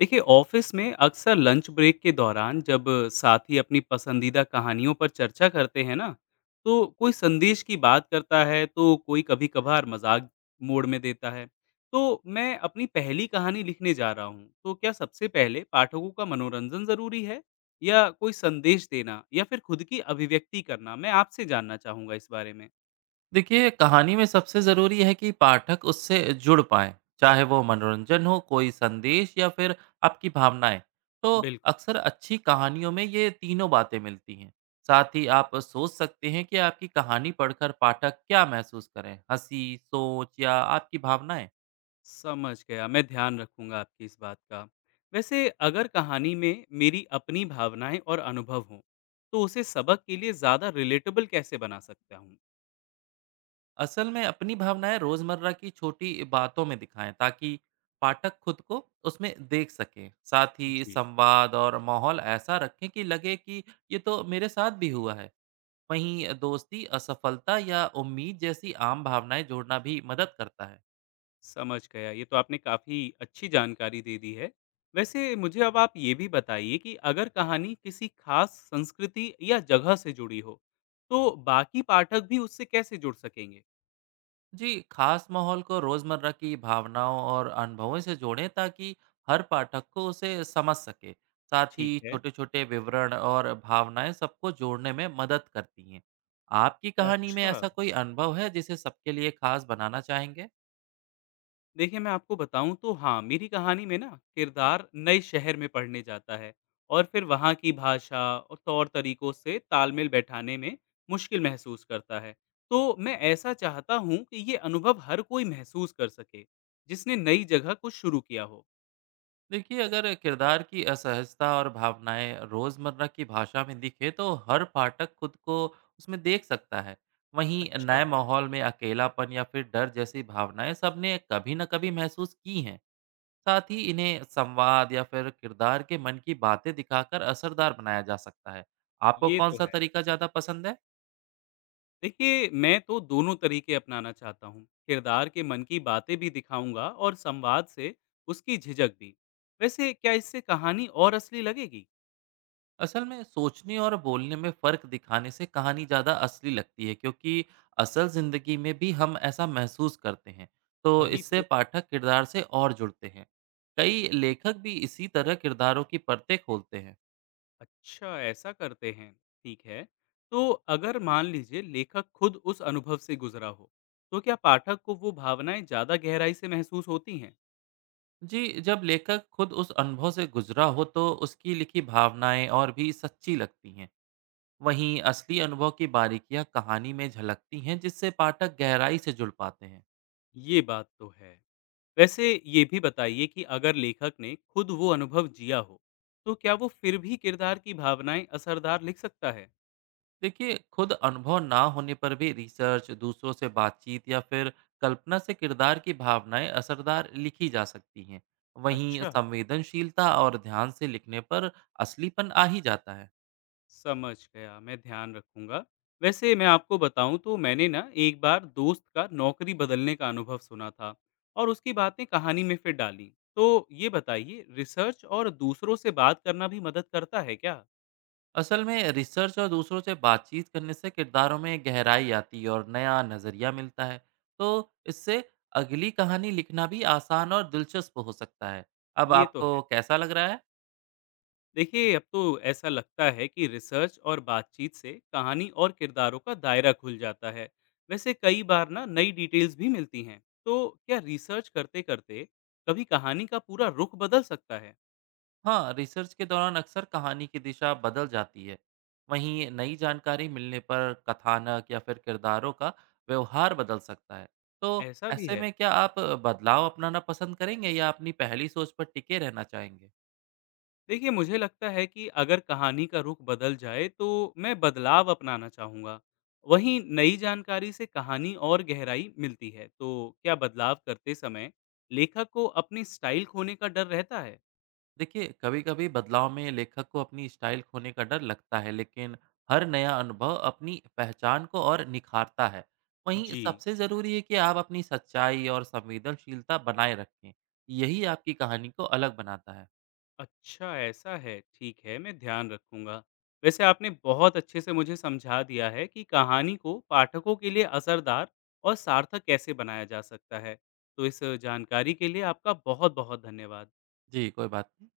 देखिए ऑफिस में अक्सर लंच ब्रेक के दौरान जब साथी अपनी पसंदीदा कहानियों पर चर्चा करते हैं ना, तो कोई संदेश की बात करता है, तो कोई कभी कभार मजाक मोड़ में देता है। तो मैं अपनी पहली कहानी लिखने जा रहा हूँ, तो क्या सबसे पहले पाठकों का मनोरंजन जरूरी है या कोई संदेश देना या फिर खुद की अभिव्यक्ति करना? मैं आपसे जानना चाहूंगा इस बारे में। देखिए, कहानी में सबसे ज़रूरी है कि पाठक उससे जुड़ पाए। चाहे वो मनोरंजन हो, कोई संदेश या फिर आपकी भावनाएं। तो बिल्कुल। अक्सर अच्छी कहानियों में ये तीनों बातें मिलती हैं। साथ ही आप सोच सकते हैं कि आपकी कहानी पढ़कर पाठक क्या महसूस करें, हंसी, सोच या आपकी भावनाएं। समझ गया, मैं ध्यान रखूँगा आपकी इस बात का। वैसे अगर कहानी में मेरी अपनी भावनाएँ और अनुभव हों, तो उसे सबक के लिए ज़्यादा रिलेटेबल कैसे बना सकता हूँ? असल में अपनी भावनाएं रोजमर्रा की छोटी बातों में दिखाएं, ताकि पाठक खुद को उसमें देख सकें। साथ ही जी। संवाद और माहौल ऐसा रखें कि लगे कि ये तो मेरे साथ भी हुआ है। वहीं दोस्ती, असफलता या उम्मीद जैसी आम भावनाएं जोड़ना भी मदद करता है। समझ गया, ये तो आपने काफ़ी अच्छी जानकारी दे दी है। वैसे मुझे अब आप ये भी बताइए कि अगर कहानी किसी खास संस्कृति या जगह से जुड़ी हो, तो बाकी पाठक भी उससे कैसे जुड़ सकेंगे? जी, खास माहौल को रोजमर्रा की भावनाओं और अनुभवों से जोड़ें, ताकि हर पाठक को उसे समझ सके। साथ ही ठीक है। छोटे छोटे विवरण और भावनाएं सबको जोड़ने में मदद करती हैं। आपकी कहानी में अच्छा। ऐसा कोई अनुभव है जिसे सबके लिए खास बनाना चाहेंगे? देखिए, मैं आपको बताऊँ तो हाँ, मेरी कहानी में ना किरदार नए शहर में पढ़ने जाता है, और फिर वहाँ की भाषा और तौर-तरीकों से तालमेल बैठाने में मुश्किल महसूस करता है। तो मैं ऐसा चाहता हूँ कि ये अनुभव हर कोई महसूस कर सके, जिसने नई जगह कुछ शुरू किया हो। देखिए, अगर किरदार की असहजता और भावनाएं रोजमर्रा की भाषा में दिखे तो हर पाठक खुद को उसमें देख सकता है। वहीं नए अच्छा। माहौल में अकेलापन या फिर डर जैसी भावनाएं सबने कभी न कभी महसूस की हैं। साथ ही इन्हें संवाद या फिर किरदार के मन की बातें दिखाकर असरदार बनाया जा सकता है। आपको ये कौन तो सा है। तरीका ज़्यादा पसंद है? देखिए, मैं तो दोनों तरीके अपनाना चाहता हूँ। किरदार के मन की बातें भी दिखाऊँगा और संवाद से उसकी झिझक भी। वैसे क्या इससे कहानी और असली लगेगी? असल में सोचने और बोलने में फ़र्क दिखाने से कहानी ज़्यादा असली लगती है, क्योंकि असल ज़िंदगी में भी हम ऐसा महसूस करते हैं। तो वही इससे तो। पाठक किरदार से और जुड़ते हैं। कई लेखक भी इसी तरह किरदारों की परतें खोलते हैं। अच्छा, ऐसा करते हैं। ठीक है। तो अगर मान लीजिए लेखक खुद उस अनुभव से गुज़रा हो, तो क्या पाठक को वो भावनाएँ ज़्यादा गहराई से महसूस होती हैं? जी, जब लेखक खुद उस अनुभव से गुजरा हो तो उसकी लिखी भावनाएं और भी सच्ची लगती हैं। वहीं असली अनुभव की बारीकियां कहानी में झलकती हैं, जिससे पाठक गहराई से जुड़ पाते हैं। ये बात तो है। वैसे ये भी बताइए कि अगर लेखक ने खुद वो अनुभव जिया हो, तो क्या वो फिर भी किरदार की भावनाएँ असरदार लिख सकता है? देखिए, खुद अनुभव ना होने पर भी रिसर्च, दूसरों से बातचीत या फिर कल्पना से किरदार की भावनाएं असरदार लिखी जा सकती हैं। वहीं अच्छा। संवेदनशीलता और ध्यान से लिखने पर असलीपन आ ही जाता है। समझ गया, मैं ध्यान रखूँगा। वैसे मैं आपको बताऊँ तो मैंने ना एक बार दोस्त का नौकरी बदलने का अनुभव सुना था और उसकी बातें कहानी में फिर डाली। तो ये बताइए, रिसर्च और दूसरों से बात करना भी मदद करता है क्या? असल में रिसर्च और दूसरों से बातचीत करने से किरदारों में गहराई आती है और नया नज़रिया मिलता है। तो इससे अगली कहानी लिखना भी आसान और दिलचस्प हो सकता है। अब ये तो है। आपको कैसा लग रहा है? देखिए, अब तो ऐसा लगता है कि रिसर्च और बातचीत से कहानी और किरदारों का दायरा खुल जाता है। वैसे कई बार ना नई डिटेल्स भी मिलती हैं। तो क्या रिसर्च करते करते कभी कहानी का पूरा रुख बदल सकता है? हाँ, रिसर्च के दौरान अक्सर कहानी की दिशा बदल जाती है। वहीं नई जानकारी मिलने पर कथानक या फिर किरदारों का व्यवहार बदल सकता है। तो ऐसा भी ऐसे है। में क्या आप बदलाव अपनाना पसंद करेंगे या अपनी पहली सोच पर टिके रहना चाहेंगे? देखिए, मुझे लगता है कि अगर कहानी का रुख बदल जाए तो मैं बदलाव अपनाना चाहूँगा। वहीं नई जानकारी से कहानी और गहराई मिलती है। तो क्या बदलाव करते समय लेखक को अपनी स्टाइल खोने का डर रहता है? देखिए, कभी-कभी बदलाव में लेखक को अपनी स्टाइल खोने का डर लगता है, लेकिन हर नया अनुभव अपनी पहचान को और निखारता है। वहीं जी। सबसे ज़रूरी है कि आप अपनी सच्चाई और संवेदनशीलता बनाए रखें। यही आपकी कहानी को अलग बनाता है। अच्छा, ऐसा है। ठीक है, मैं ध्यान रखूँगा। वैसे आपने बहुत अच्छे से मुझे समझा दिया है कि कहानी को पाठकों के लिए असरदार और सार्थक कैसे बनाया जा सकता है। तो इस जानकारी के लिए आपका बहुत-बहुत धन्यवाद। जी, कोई बात नहीं।